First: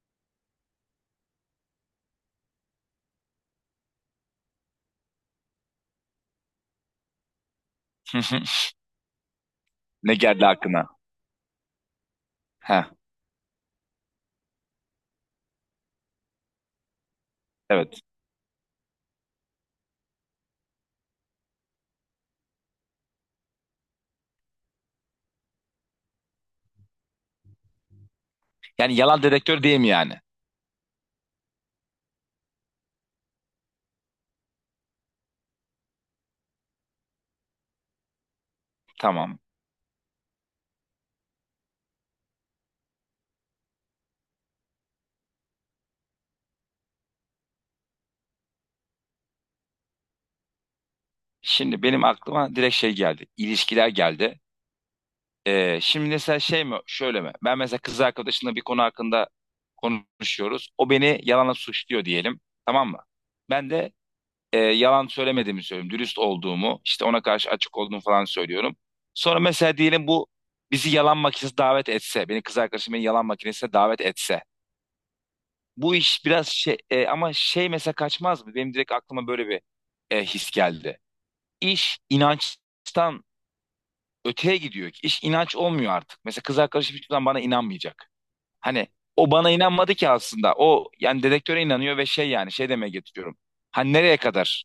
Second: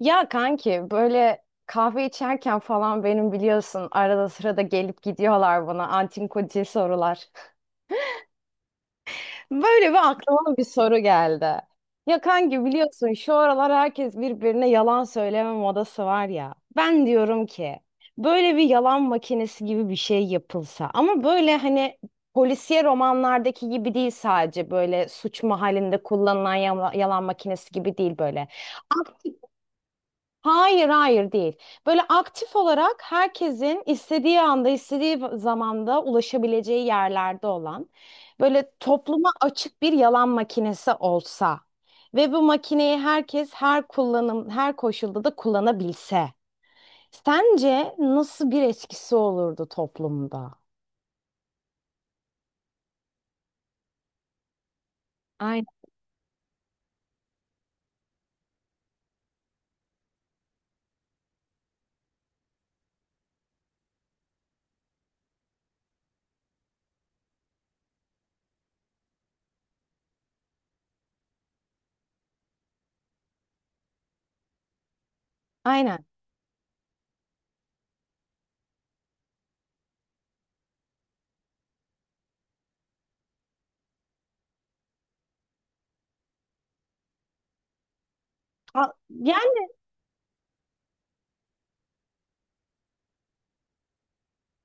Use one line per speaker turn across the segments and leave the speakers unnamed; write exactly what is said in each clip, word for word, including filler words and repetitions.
Ya kanki böyle kahve içerken falan benim biliyorsun arada sırada gelip gidiyorlar bana antinkotil sorular.
Hı hı.
Böyle bir
Ne geldi
aklıma bir
aklına?
soru geldi. Ya kanki
Ha,
biliyorsun şu aralar herkes birbirine yalan söyleme modası var ya. Ben diyorum ki
evet.
böyle bir yalan makinesi gibi bir şey yapılsa ama böyle hani polisiye romanlardaki gibi değil, sadece böyle suç mahallinde kullanılan yala- yalan makinesi gibi değil, böyle.
Yani yalan dedektör değil mi yani?
Hayır, hayır değil. Böyle aktif olarak herkesin istediği anda, istediği zamanda ulaşabileceği yerlerde olan, böyle topluma
Tamam.
açık bir yalan makinesi olsa ve bu makineyi herkes her kullanım, her koşulda da kullanabilse. Sence nasıl bir etkisi olurdu toplumda?
Şimdi benim aklıma direkt şey geldi. İlişkiler geldi.
Aynen.
Ee, şimdi mesela şey mi, şöyle mi? Ben mesela kız arkadaşımla bir konu hakkında konuşuyoruz. O beni yalanla suçluyor diyelim. Tamam mı? Ben de e, yalan söylemediğimi söylüyorum. Dürüst olduğumu, işte ona karşı açık olduğumu falan söylüyorum. Sonra mesela diyelim bu bizi yalan makinesine davet etse, beni kız arkadaşım beni yalan makinesine davet etse. Bu
Aynen.
iş biraz şey e, ama şey mesela kaçmaz mı? Benim direkt aklıma böyle bir e, his geldi. İş inançtan öteye gidiyor ki. İş inanç olmuyor artık. Mesela kız arkadaşım hiçbir zaman bana inanmayacak. Hani
A-
o bana
Yani.
inanmadı ki aslında. O yani dedektöre inanıyor ve şey yani şey demeye getiriyorum. Hani nereye kadar?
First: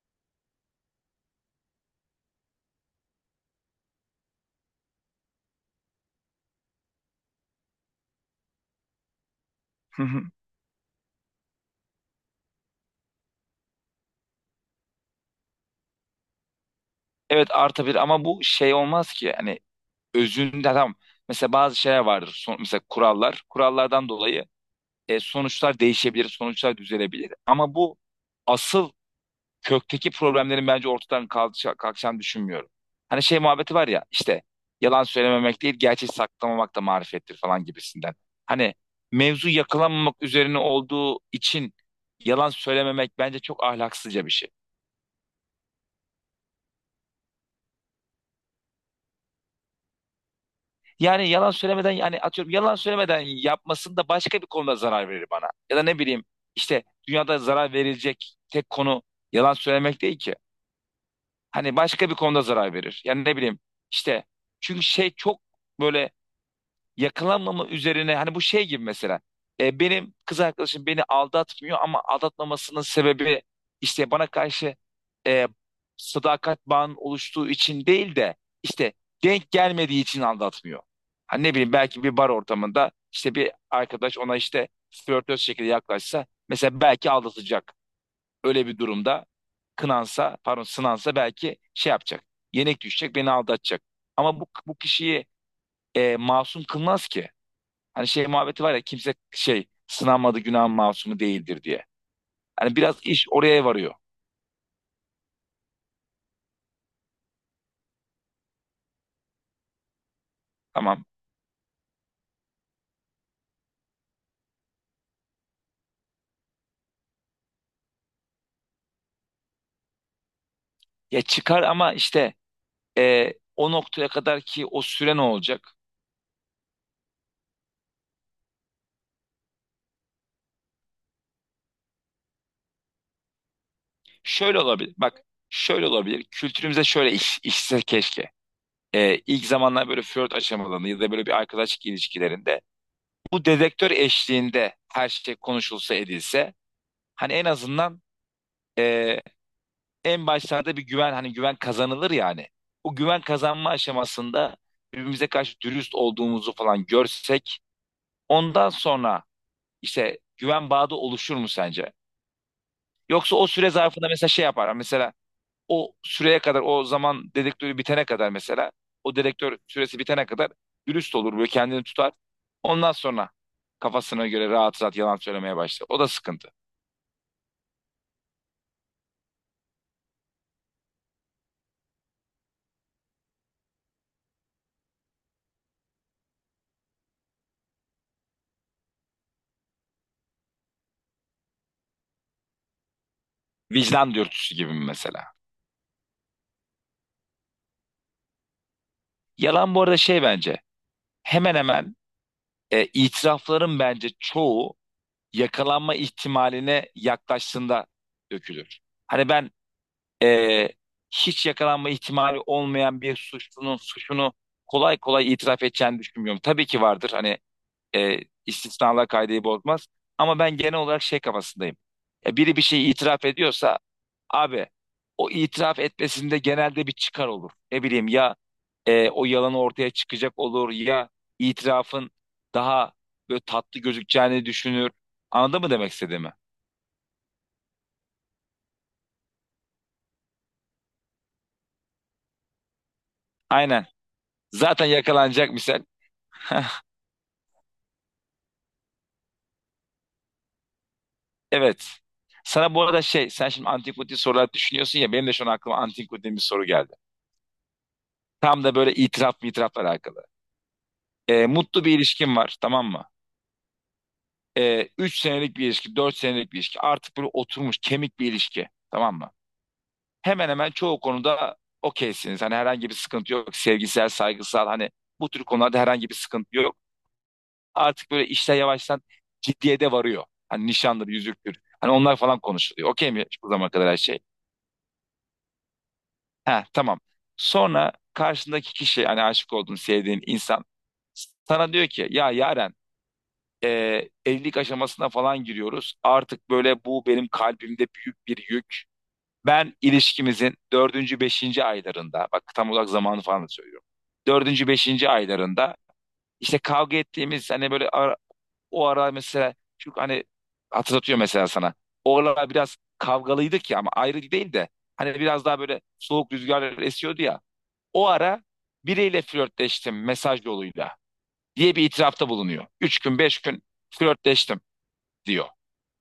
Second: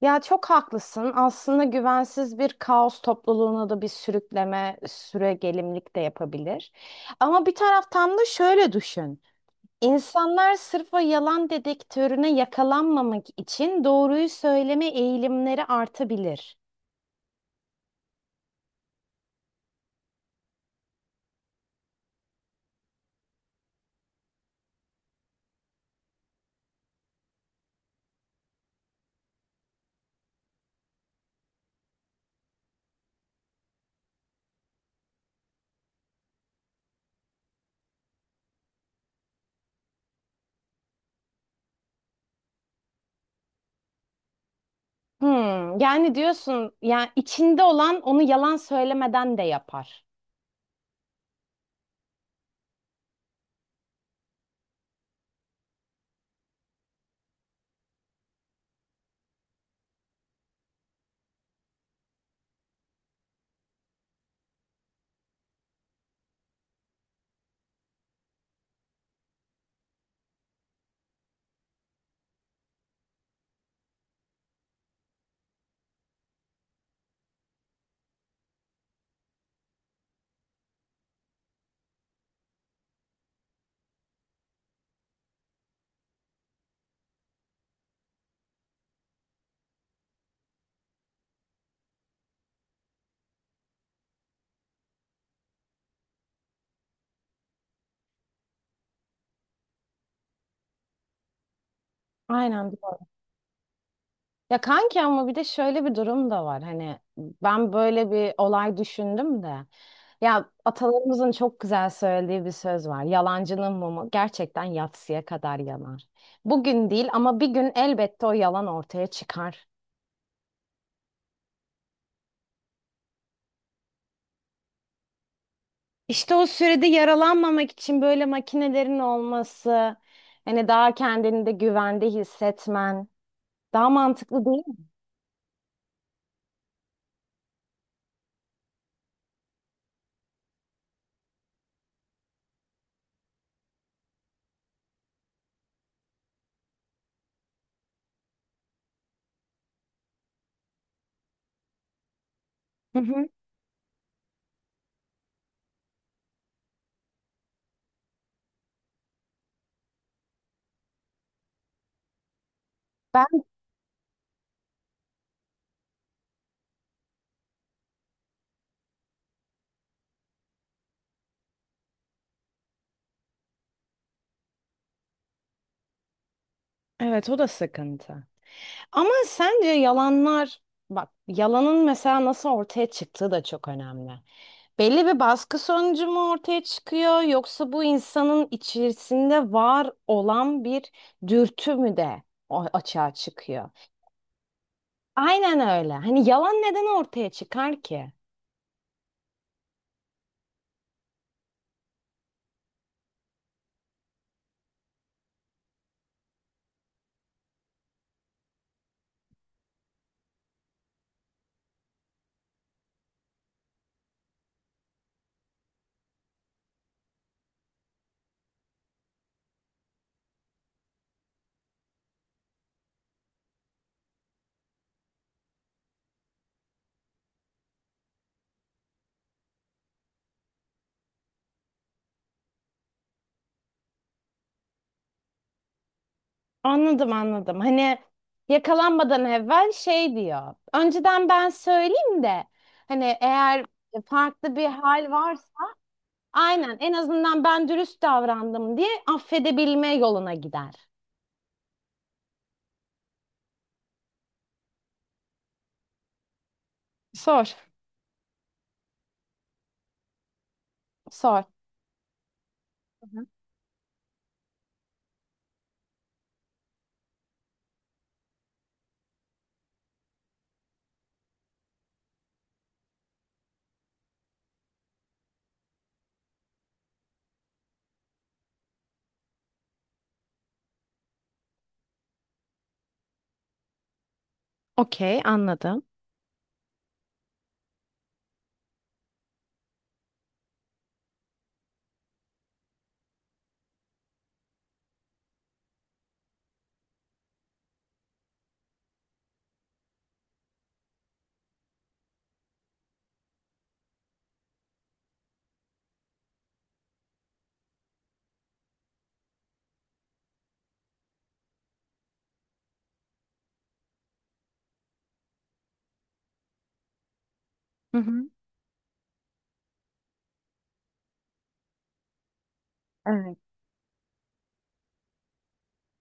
Ya, çok haklısın. Aslında güvensiz bir kaos topluluğuna da bir sürükleme, süregelimlik de yapabilir. Ama bir taraftan da şöyle düşün.
Hı hı.
İnsanlar sırf o yalan dedektörüne yakalanmamak için doğruyu söyleme eğilimleri artabilir.
Evet artabilir ama bu şey olmaz ki. Hani özünde tamam. Mesela bazı şeyler vardır. Son, mesela kurallar. Kurallardan dolayı e, sonuçlar değişebilir, sonuçlar düzelebilir. Ama bu asıl kökteki problemlerin bence ortadan kalkışa- kalkacağını düşünmüyorum. Hani şey muhabbeti var ya, işte yalan söylememek değil gerçeği saklamamak da marifettir falan gibisinden. Hani mevzu yakalanmamak üzerine olduğu için yalan söylememek bence çok ahlaksızca bir şey.
Hmm, yani diyorsun, yani içinde olan onu yalan söylemeden de yapar.
Yani yalan söylemeden, yani atıyorum yalan söylemeden yapmasın da başka bir konuda zarar verir bana. Ya da ne bileyim, işte dünyada zarar verilecek tek konu yalan söylemek değil ki. Hani başka bir konuda zarar verir. Yani ne bileyim, işte çünkü şey çok böyle yakalanmama üzerine, hani bu şey gibi mesela, e, benim kız arkadaşım beni aldatmıyor ama aldatmamasının sebebi işte bana karşı e, sadakat bağının oluştuğu için değil de, işte denk gelmediği için aldatmıyor. Hani ne bileyim, belki bir bar ortamında işte bir arkadaş ona işte flörtöz şekilde yaklaşsa mesela belki aldatacak. Öyle bir durumda kınansa, pardon, sınansa belki şey yapacak. Yenik düşecek, beni aldatacak. Ama bu, bu kişiyi e, masum kılmaz ki. Hani şey muhabbeti var ya, kimse şey sınanmadı günah masumu değildir diye.
Aynen
Hani
doğru.
biraz iş oraya varıyor.
Ya kanki, ama bir de şöyle bir durum da var. Hani ben böyle bir olay düşündüm de. Ya,
Tamam.
atalarımızın çok güzel söylediği bir söz var. Yalancının mumu gerçekten yatsıya kadar yanar. Bugün değil ama bir gün elbette o yalan ortaya çıkar.
Ya çıkar ama işte, e, o noktaya kadar ki o süre ne olacak?
İşte o sürede yaralanmamak için böyle makinelerin olması, hani daha kendini de güvende hissetmen daha mantıklı
Şöyle
değil mi?
olabilir. Bak şöyle olabilir. Kültürümüze şöyle iş, işse keşke. E, ilk zamanlar böyle flört aşamalarında ya da böyle bir arkadaşlık ilişkilerinde bu dedektör eşliğinde her şey konuşulsa edilse hani en azından e, en başlarda bir güven, hani güven kazanılır yani. O
Hı
güven
hı.
kazanma aşamasında birbirimize karşı dürüst olduğumuzu falan görsek ondan sonra işte güven bağı da oluşur mu sence?
Ben
Yoksa o süre zarfında mesela şey yapar. Mesela o süreye kadar, o zaman dedektörü bitene kadar mesela, o dedektör süresi bitene kadar dürüst olur, böyle kendini tutar. Ondan sonra kafasına göre rahat rahat yalan söylemeye başlar. O da sıkıntı.
Evet, o da sıkıntı. Ama sence yalanlar, bak, yalanın mesela nasıl ortaya çıktığı da çok önemli. Belli bir baskı sonucu mu ortaya çıkıyor, yoksa bu insanın içerisinde var olan bir dürtü mü de o- açığa çıkıyor?
Vicdan dürtüsü gibi mi mesela?
Aynen öyle. Hani yalan neden ortaya çıkar ki?
Yalan bu arada şey bence hemen hemen, e, itirafların bence çoğu yakalanma ihtimaline yaklaştığında dökülür. Hani ben e, hiç yakalanma ihtimali olmayan bir suçlunun suçunu kolay kolay itiraf edeceğini düşünmüyorum. Tabii ki vardır, hani e, istisnalar kaideyi bozmaz, ama ben genel olarak şey kafasındayım. Ya biri bir şeyi itiraf ediyorsa, abi, o itiraf etmesinde genelde bir çıkar olur. Ne bileyim ya, e, o yalanı ortaya çıkacak olur ya, itirafın daha böyle tatlı gözükeceğini düşünür. Anladın mı demek istediğimi?
Anladım, anladım. Hani yakalanmadan evvel şey diyor. Önceden ben söyleyeyim de, hani eğer
Aynen.
farklı bir
Zaten
hal
yakalanacak
varsa
misal.
aynen, en azından ben dürüst davrandım diye affedebilme yoluna gider.
Evet. Sana bu arada şey, sen şimdi antipatik sorular düşünüyorsun ya, benim de şu an aklıma antipatik bir soru geldi.
Sor.
Tam da böyle itiraf mı itirafla alakalı.
Sor.
E, mutlu bir ilişkin var, tamam mı?
Hı hı.
E, üç senelik bir ilişki, dört senelik bir ilişki. Artık böyle oturmuş, kemik bir ilişki. Tamam mı? Hemen hemen çoğu konuda okeysiniz. Hani herhangi bir sıkıntı yok. Sevgisel, saygısal, hani bu tür konularda herhangi bir sıkıntı yok. Artık böyle işler yavaştan ciddiye de varıyor. Hani nişandır, yüzüktür. Hani onlar falan konuşuluyor. Okey mi bu zamana kadar her şey?
Okey, anladım.
Ha, tamam. Sonra karşındaki kişi, hani aşık olduğun, sevdiğin insan sana diyor ki, ya Yaren, e, evlilik aşamasına falan giriyoruz. Artık böyle bu benim kalbimde büyük bir yük. Ben ilişkimizin dördüncü, beşinci aylarında, bak tam olarak zamanı falan da söylüyorum. Dördüncü, beşinci aylarında, işte kavga ettiğimiz hani böyle ara- o ara mesela, çünkü hani hatırlatıyor mesela sana. O aralar biraz kavgalıydık ya, ama ayrı değil de, hani biraz daha böyle soğuk rüzgarlar esiyordu ya.
Hı
O
hı.
ara biriyle flörtleştim mesaj yoluyla, diye bir itirafta bulunuyor. Üç gün,
Evet.
beş gün flörtleştim, diyor.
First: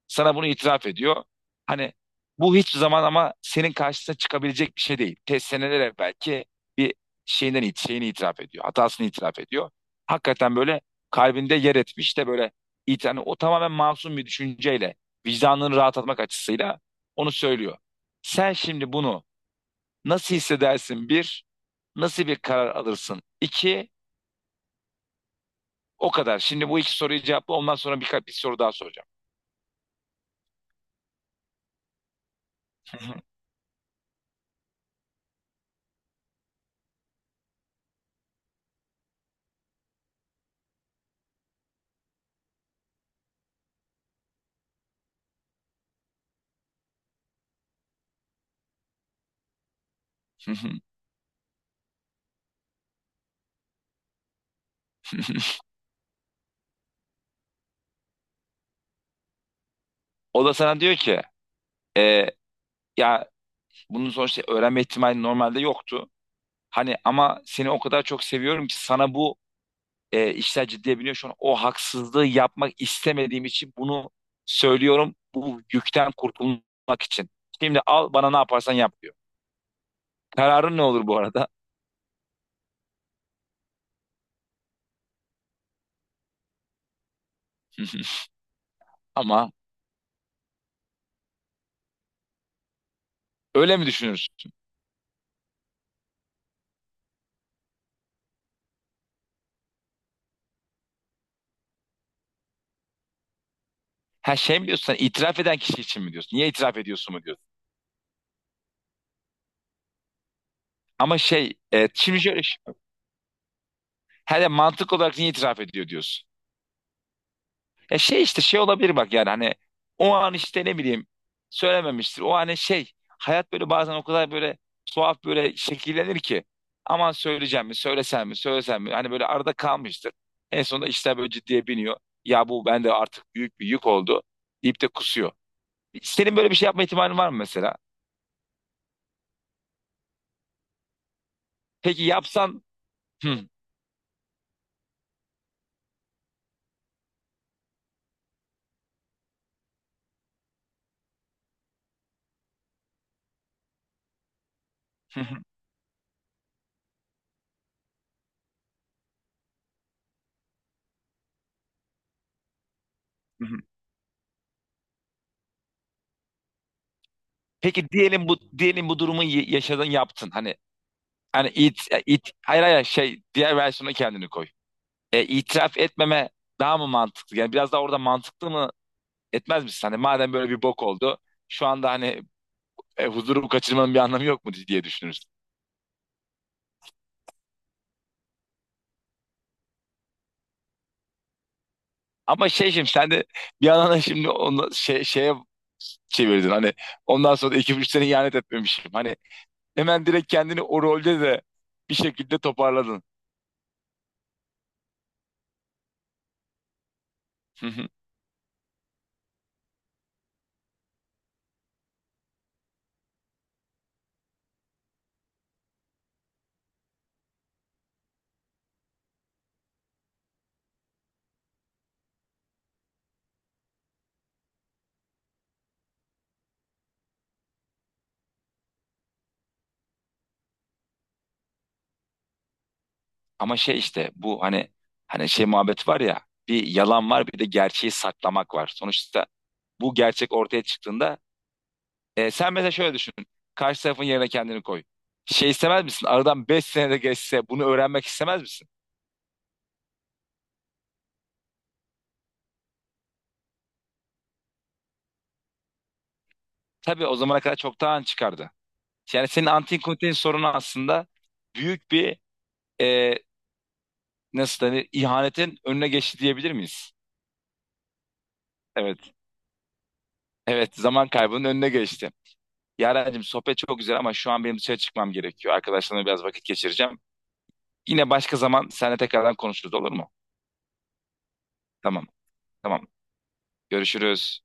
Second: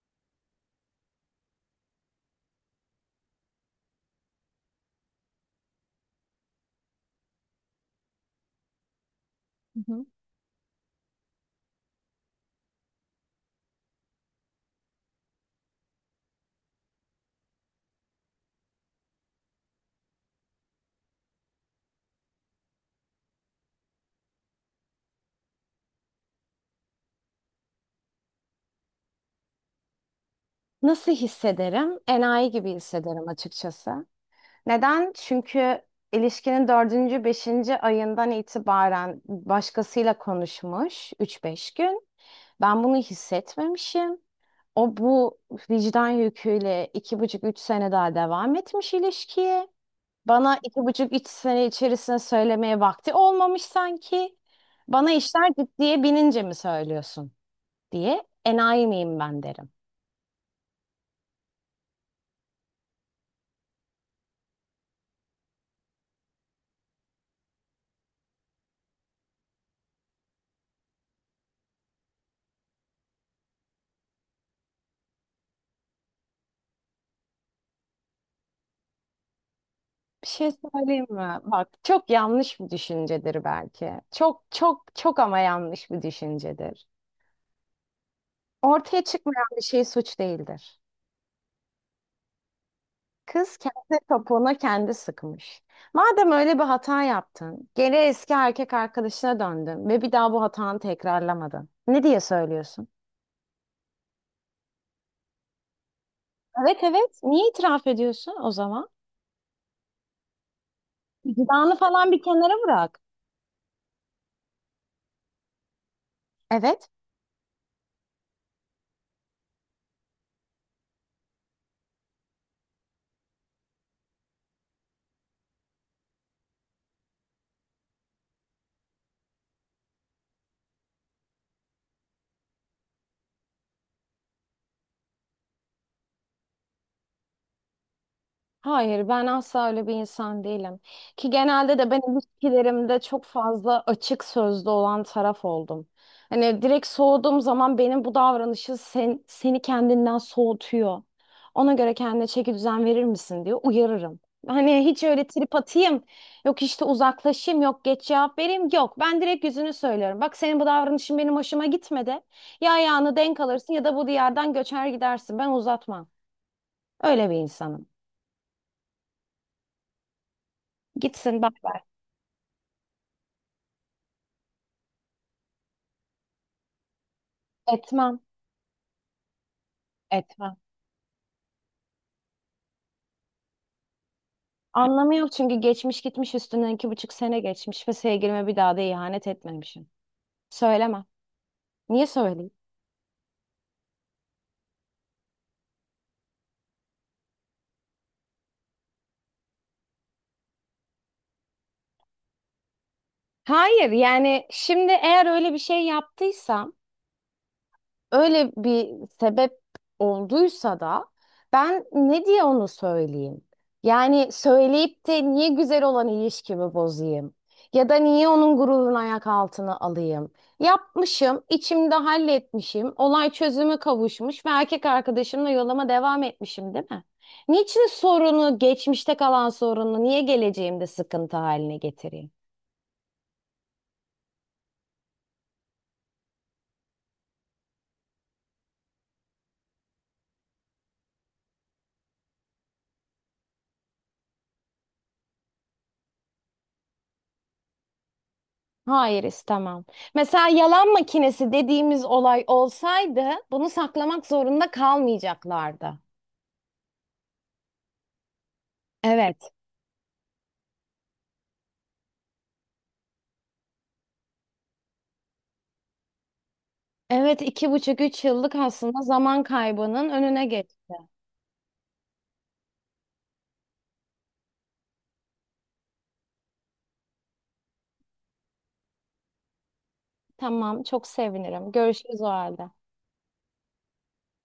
Sana bunu itiraf ediyor. Hani bu hiçbir zaman ama senin karşısına çıkabilecek bir şey değil. Te seneler evvelki belki bir şeyinden it- şeyini itiraf ediyor. Hatasını itiraf ediyor.
Hı hı.
Hakikaten böyle kalbinde yer etmiş de, böyle it- hani o tamamen masum bir düşünceyle, vicdanını rahatlatmak açısıyla onu söylüyor. Sen şimdi bunu nasıl hissedersin? Bir, nasıl bir karar alırsın? İki, o kadar. Şimdi bu iki soruyu cevapla. Ondan sonra birkaç bir soru daha soracağım.
Nasıl hissederim? Enayi gibi hissederim açıkçası. Neden? Çünkü ilişkinin dördüncü, beşinci ayından itibaren başkasıyla konuşmuş üç beş gün. Ben bunu hissetmemişim. O bu vicdan yüküyle iki buçuk üç sene daha devam etmiş ilişkiye. Bana iki buçuk üç sene içerisinde söylemeye vakti olmamış sanki. Bana işler ciddiye binince mi söylüyorsun diye, enayi miyim ben, derim.
O da sana diyor ki, e, ya bunun sonuçta öğrenme ihtimali normalde yoktu. Hani ama seni o kadar çok seviyorum ki, sana bu, e, işler ciddiye biniyor. Şu an o haksızlığı yapmak istemediğim için bunu söylüyorum. Bu yükten kurtulmak için. Şimdi al, bana ne yaparsan yap, diyor.
Bir şey
Kararın ne
söyleyeyim
olur bu
mi?
arada?
Bak, çok yanlış bir düşüncedir belki. Çok çok çok ama yanlış bir düşüncedir. Ortaya çıkmayan
Ama
bir şey suç değildir. Kız
öyle mi
kendi
düşünürsün?
topuğuna kendi sıkmış. Madem öyle bir hata yaptın, geri eski erkek arkadaşına döndün ve bir daha bu hatanı tekrarlamadın. Ne diye söylüyorsun?
Ha, şey mi diyorsun, sen itiraf eden kişi için mi diyorsun? Niye
Evet,
itiraf ediyorsun
evet.
mu diyorsun?
Niye itiraf ediyorsun o zaman?
Ama şey
Vicdanı
e,
falan bir
şimdi şöyle,
kenara bırak.
hele mantık olarak niye itiraf ediyor diyorsun?
Evet.
Ya şey işte şey olabilir, bak yani hani o an işte ne bileyim söylememiştir. O hani şey, hayat böyle bazen o kadar böyle tuhaf böyle şekillenir ki aman söyleyeceğim mi, söylesem mi söylesem mi, hani böyle arada kalmıştır. En sonunda işler böyle ciddiye biniyor. Ya bu bende artık büyük bir yük oldu, deyip de kusuyor. Senin böyle bir şey yapma ihtimalin var mı mesela?
Hayır, ben asla öyle bir insan değilim. Ki genelde de ben
Peki yapsan.
ilişkilerimde çok
Hı,
fazla açık sözlü olan taraf oldum. Hani direkt soğuduğum zaman, benim bu davranışı sen, seni kendinden soğutuyor. Ona göre kendine çeki düzen verir misin diye uyarırım. Hani hiç
hı,
öyle
hı,
trip atayım, yok işte uzaklaşayım, yok geç cevap vereyim, yok. Ben direkt yüzünü söylüyorum. Bak, senin bu davranışın benim hoşuma gitmedi. Ya ayağını denk
hı.
alırsın, ya da bu diyardan göçer gidersin. Ben uzatmam. Öyle bir insanım.
Peki diyelim bu, diyelim bu durumu y- yaşadın, yaptın, hani
Gitsin,
hani
bak.
it it hayır, hayır, şey diğer versiyona kendini koy. e, itiraf etmeme daha mı mantıklı? Yani biraz daha orada
Etmem,
mantıklı mı, etmez misin? Hani madem böyle
etmem.
bir bok oldu şu anda, hani e, huzurumu kaçırmanın bir anlamı yok mu diye
Anlamı
düşünürsün.
yok çünkü geçmiş gitmiş, üstünden iki buçuk sene geçmiş ve sevgilime bir daha da ihanet etmemişim. Söylemem. Niye
Ama
söyleyeyim?
şey şimdi sen de bir yandan da şimdi onu şey, şeye çevirdin. Hani ondan sonra da iki üç sene ihanet etmemişim. Hani hemen direkt kendini o rolde de bir şekilde toparladın.
Hayır, yani şimdi eğer öyle bir şey yaptıysam,
Hı hı.
öyle bir sebep olduysa da, ben ne diye onu söyleyeyim? Yani söyleyip de niye güzel olan ilişkimi bozayım? Ya da niye onun gururunu ayak altına alayım? Yapmışım, içimde halletmişim, olay çözüme kavuşmuş ve erkek arkadaşımla yoluma devam etmişim, değil mi? Niçin sorunu, geçmişte kalan sorunu, niye geleceğimde sıkıntı haline getireyim?
Ama şey işte bu hani, hani şey muhabbet var ya, bir yalan var bir de gerçeği saklamak var. Sonuçta bu gerçek ortaya çıktığında. E, sen mesela şöyle düşün. Karşı tarafın yerine kendini koy. Şey istemez misin? Aradan beş senede geçse bunu öğrenmek istemez misin?
Hayır, istemem. Mesela yalan makinesi dediğimiz olay olsaydı bunu saklamak zorunda kalmayacaklardı.
Tabii o zamana kadar çoktan çıkardı. Yani
Evet.
senin antin kontin sorunu aslında büyük bir, e, nasıl denir, ihanetin önüne geçti diyebilir miyiz?
Evet, iki buçuk üç yıllık aslında
Evet.
zaman kaybının önüne geç.
Evet, zaman kaybının önüne geçti. Yarencim sohbet çok güzel ama şu an benim dışarı çıkmam gerekiyor. Arkadaşlarımla biraz vakit geçireceğim. Yine başka zaman seninle tekrardan konuşuruz, olur mu?
Tamam, çok sevinirim.
Tamam.
Görüşürüz o halde.
Tamam. Görüşürüz.